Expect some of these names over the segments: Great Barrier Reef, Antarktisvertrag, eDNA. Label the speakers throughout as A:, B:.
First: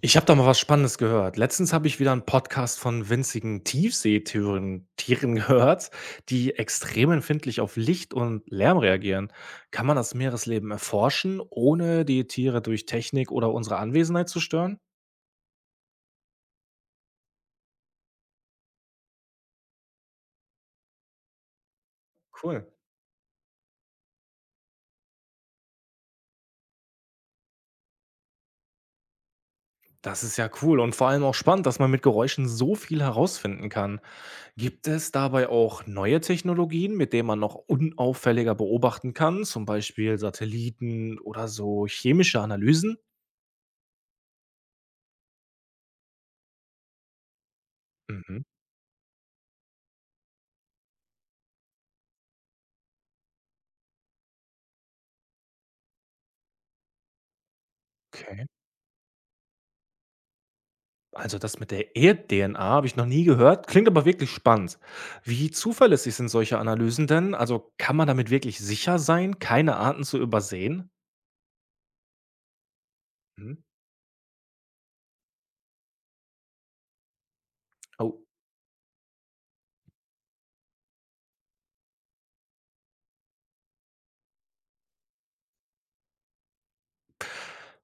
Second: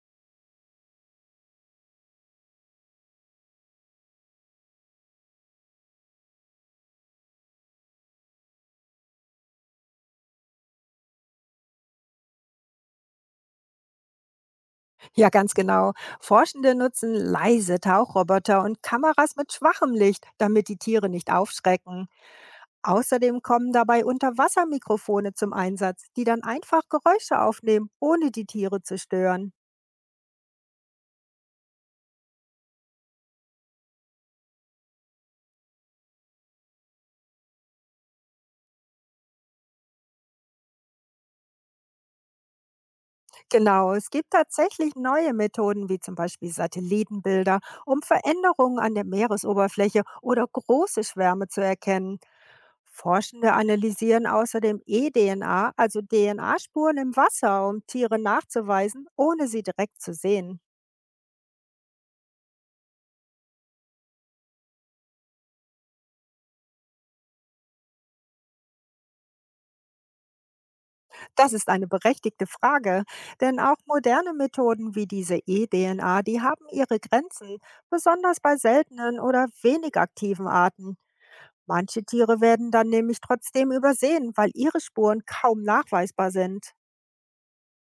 A: Ich habe da mal was Spannendes gehört. Letztens habe ich wieder einen Podcast von winzigen Tiefseetieren Tieren gehört, die extrem empfindlich auf Licht und Lärm reagieren. Kann man das Meeresleben erforschen, ohne die Tiere durch Technik oder unsere Anwesenheit zu stören?
B: Ja, ganz genau. Forschende nutzen leise Tauchroboter und Kameras mit schwachem Licht, damit die Tiere nicht aufschrecken.
A: Cool.
B: Außerdem kommen dabei Unterwassermikrofone zum Einsatz, die dann einfach Geräusche aufnehmen, ohne die Tiere zu stören.
A: Das ist ja cool und vor allem auch spannend, dass man mit Geräuschen so viel herausfinden kann. Gibt es dabei auch neue Technologien, mit denen man noch unauffälliger beobachten kann, zum Beispiel Satelliten oder so chemische Analysen?
B: Genau, es gibt tatsächlich neue Methoden, wie zum Beispiel Satellitenbilder, um
A: Mhm.
B: Veränderungen an der Meeresoberfläche oder große Schwärme zu erkennen. Forschende analysieren außerdem E-DNA, also DNA-Spuren im Wasser, um Tiere
A: Okay.
B: nachzuweisen, ohne sie direkt zu sehen.
A: Also das mit der Erd-DNA habe ich noch nie gehört, klingt aber wirklich spannend. Wie zuverlässig sind solche Analysen denn? Also kann man damit wirklich sicher sein, keine Arten zu übersehen?
B: Das ist eine berechtigte Frage,
A: Hm.
B: denn auch moderne Methoden wie diese E-DNA, die haben ihre Grenzen,
A: Oh.
B: besonders bei seltenen oder wenig aktiven Arten. Manche Tiere werden dann nämlich trotzdem übersehen, weil ihre Spuren kaum nachweisbar sind.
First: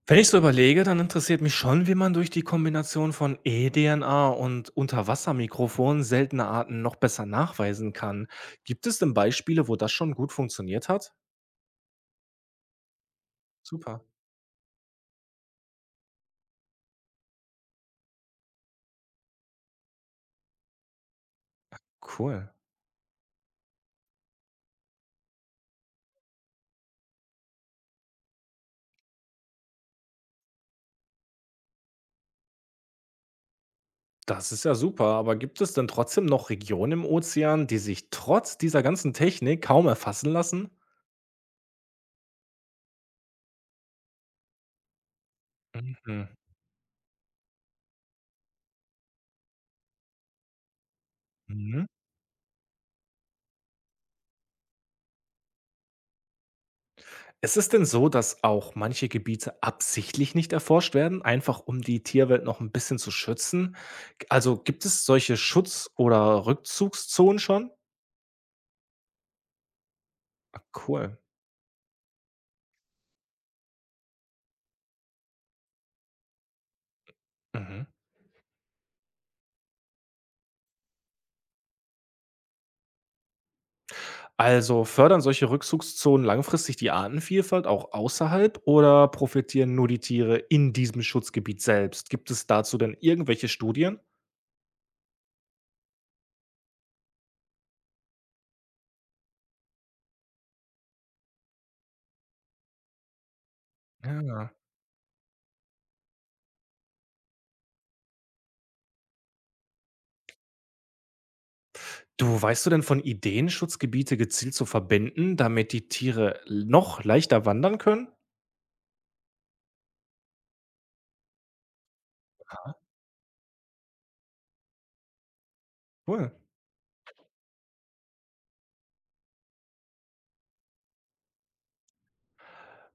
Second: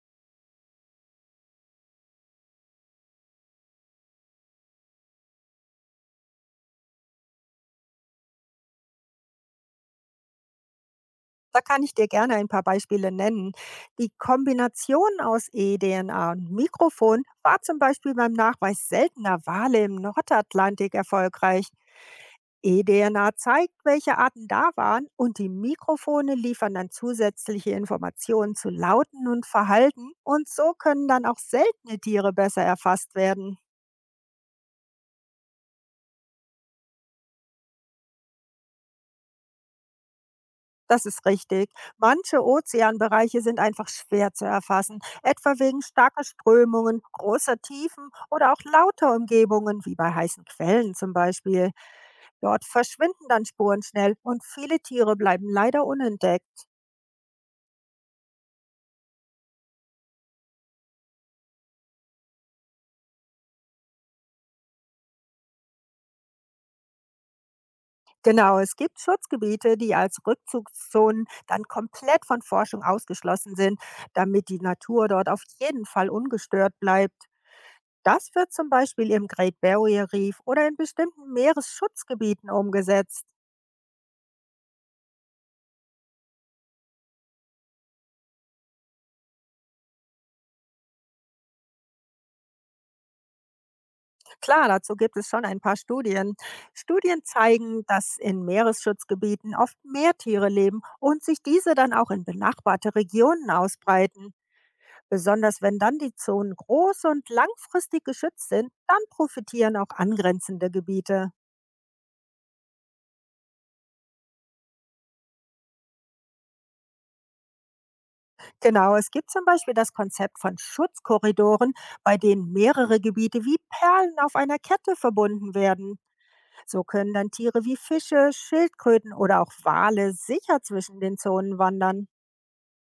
A: Wenn ich so überlege, dann interessiert mich schon, wie man durch die Kombination von E-DNA und Unterwassermikrofonen seltene Arten noch besser nachweisen kann. Gibt es denn Beispiele, wo das schon gut funktioniert hat?
B: Da kann ich dir gerne ein paar Beispiele nennen.
A: Super,
B: Die Kombination aus eDNA und Mikrofon war zum Beispiel beim Nachweis seltener Wale im Nordatlantik erfolgreich.
A: cool.
B: eDNA zeigt, welche Arten da waren, und die Mikrofone liefern dann zusätzliche Informationen zu Lauten und Verhalten, und so können dann auch seltene Tiere besser erfasst werden.
A: Das ist ja super, aber gibt es denn trotzdem noch Regionen im Ozean, die sich trotz dieser ganzen Technik kaum erfassen lassen?
B: Das ist richtig. Manche Ozeanbereiche sind einfach schwer zu erfassen, etwa wegen starker
A: Mhm.
B: Strömungen, großer Tiefen oder auch lauter Umgebungen, wie bei heißen Quellen zum Beispiel.
A: Mhm.
B: Dort verschwinden dann Spuren schnell und viele Tiere bleiben leider unentdeckt.
A: Ist es denn so, dass auch manche Gebiete absichtlich nicht erforscht werden, einfach um die Tierwelt noch ein bisschen zu schützen? Also gibt es solche Schutz- oder Rückzugszonen schon?
B: Genau, es gibt Schutzgebiete, die als
A: Ah, cool.
B: Rückzugszonen dann komplett von Forschung ausgeschlossen sind, damit die Natur dort auf jeden Fall ungestört bleibt.
A: Mhm.
B: Das wird zum Beispiel im Great Barrier Reef oder in bestimmten Meeresschutzgebieten umgesetzt.
A: Also fördern solche Rückzugszonen langfristig die Artenvielfalt auch außerhalb oder profitieren nur die Tiere in diesem Schutzgebiet selbst? Gibt es dazu denn irgendwelche Studien?
B: Klar, dazu gibt es schon ein paar Studien. Studien zeigen, dass in Meeresschutzgebieten oft mehr Tiere leben und sich diese dann auch in benachbarte Regionen ausbreiten.
A: Ja.
B: Besonders wenn dann die Zonen groß und langfristig geschützt sind, dann profitieren auch angrenzende Gebiete.
A: Du, weißt du denn von Ideen, Schutzgebiete gezielt zu verbinden, damit die Tiere noch leichter wandern können?
B: Genau, es gibt zum Beispiel das Konzept von Schutzkorridoren, bei denen mehrere Gebiete wie Perlen auf einer Kette verbunden werden.
A: Cool.
B: So können dann Tiere wie Fische, Schildkröten oder auch Wale sicher zwischen den Zonen wandern.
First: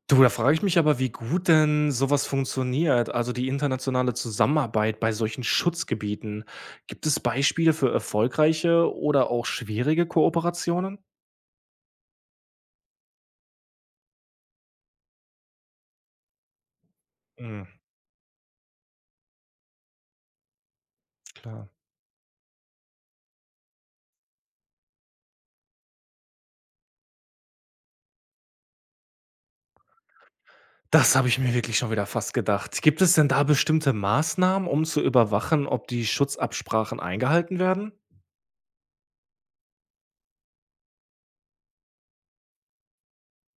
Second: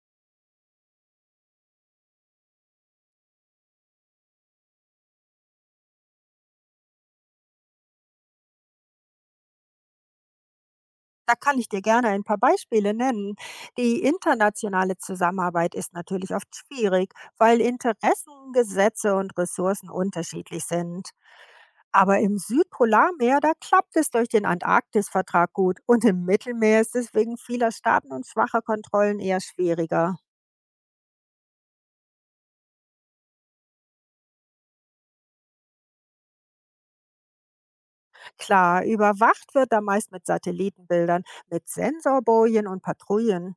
A: Du, da frage ich mich aber, wie gut denn sowas funktioniert, also die internationale Zusammenarbeit bei solchen Schutzgebieten. Gibt es Beispiele für erfolgreiche oder auch schwierige Kooperationen?
B: Da kann ich dir gerne ein paar Beispiele nennen. Die internationale Zusammenarbeit ist natürlich oft schwierig, weil
A: Mhm,
B: Interessen, Gesetze und Ressourcen unterschiedlich sind.
A: klar.
B: Aber im Südpolarmeer, da klappt es durch den Antarktisvertrag gut, und im Mittelmeer ist es wegen vieler Staaten und schwacher Kontrollen eher schwieriger.
A: Das habe ich mir wirklich schon wieder fast gedacht. Gibt es denn da bestimmte Maßnahmen, um zu überwachen, ob die Schutzabsprachen eingehalten werden?
B: Klar, überwacht wird da meist mit Satellitenbildern, mit Sensorbojen und Patrouillen.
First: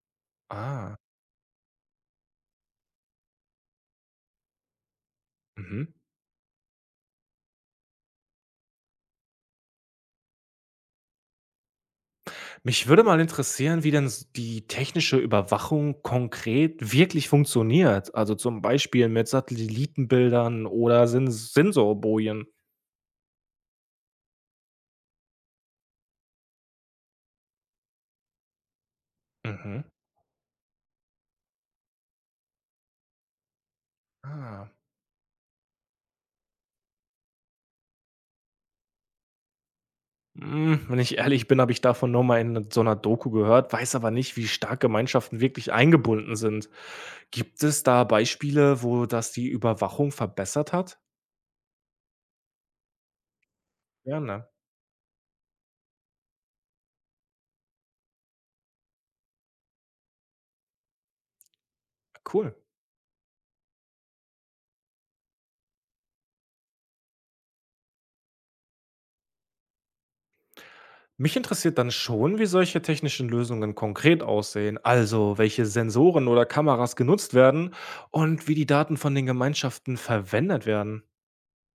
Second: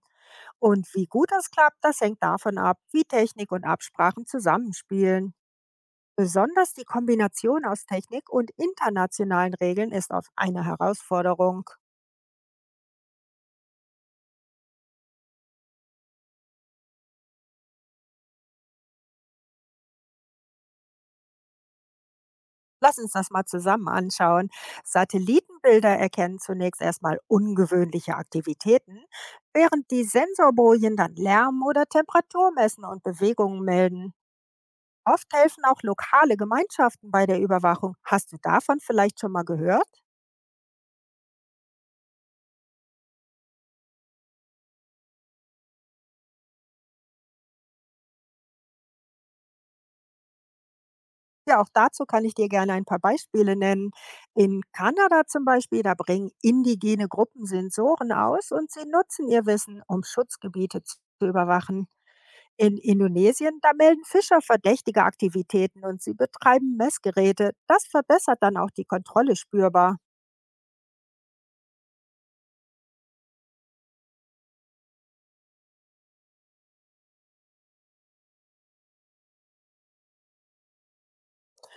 B: Und
A: Ah,
B: wie gut das klappt, das hängt davon ab, wie Technik und Absprachen zusammenspielen.
A: mhm.
B: Besonders die Kombination aus Technik und internationalen Regeln ist oft eine Herausforderung.
A: Mich würde mal interessieren, wie denn die technische Überwachung konkret wirklich funktioniert. Also zum Beispiel mit Satellitenbildern oder Sensorbojen.
B: Lass uns das mal zusammen anschauen. Satellitenbilder erkennen zunächst erstmal ungewöhnliche Aktivitäten,
A: Mhm.
B: während die Sensorbojen dann Lärm oder Temperatur messen und Bewegungen melden.
A: Ah.
B: Oft helfen auch lokale Gemeinschaften bei der Überwachung. Hast du davon vielleicht schon mal gehört?
A: Hm, wenn ich ehrlich bin, habe ich davon nur mal in so einer Doku gehört, weiß aber nicht, wie stark Gemeinschaften wirklich eingebunden sind. Gibt es da Beispiele, wo das die Überwachung verbessert hat?
B: Ja, auch dazu kann ich dir gerne ein paar Beispiele nennen.
A: Ja, ne?
B: In Kanada zum Beispiel, da bringen indigene Gruppen Sensoren aus und sie nutzen ihr Wissen, um Schutzgebiete zu überwachen.
A: Cool.
B: In Indonesien, da melden Fischer verdächtige Aktivitäten und sie betreiben Messgeräte. Das verbessert dann auch die Kontrolle spürbar.
A: Mich interessiert dann schon, wie solche technischen Lösungen konkret aussehen, also welche Sensoren oder Kameras genutzt werden und wie die Daten von den Gemeinschaften verwendet werden.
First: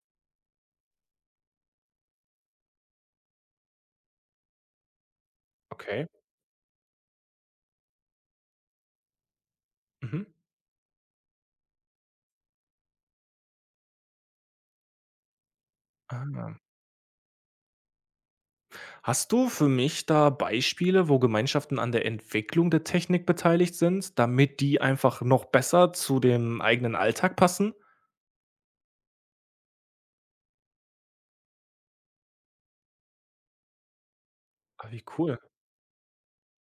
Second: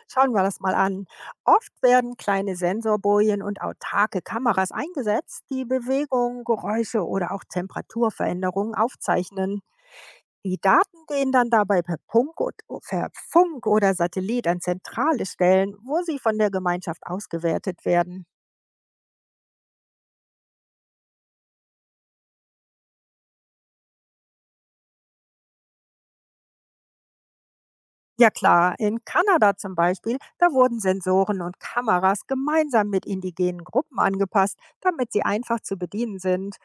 B: Schauen wir das mal an. Oft werden kleine Sensorbojen und autarke Kameras eingesetzt, die
A: Okay.
B: Bewegungen, Geräusche oder auch Temperaturveränderungen aufzeichnen.
A: Mhm.
B: Die Daten gehen dann dabei per Funk oder Satellit an zentrale Stellen, wo sie von der
A: Ah.
B: Gemeinschaft ausgewertet werden.
A: Hast du für mich da Beispiele, wo Gemeinschaften an der Entwicklung der Technik beteiligt sind, damit die einfach noch besser zu dem eigenen Alltag passen?
B: Ja klar, in Kanada zum Beispiel, da wurden Sensoren und Kameras gemeinsam mit indigenen Gruppen angepasst,
A: Ah, wie
B: damit sie
A: cool.
B: einfach zu bedienen sind.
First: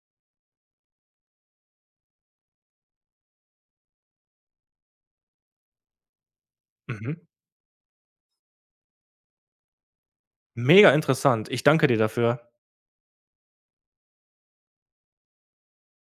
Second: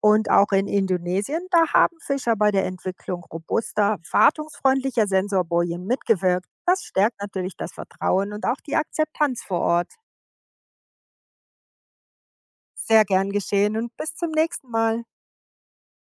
B: Und auch in Indonesien, da haben Fischer bei der Entwicklung robuster, wartungsfreundlicher Sensorbojen mitgewirkt. Das stärkt
A: Mhm.
B: natürlich das Vertrauen und auch die Akzeptanz vor Ort.
A: Mega interessant. Ich danke dir dafür.
B: Sehr gern geschehen und bis zum nächsten Mal.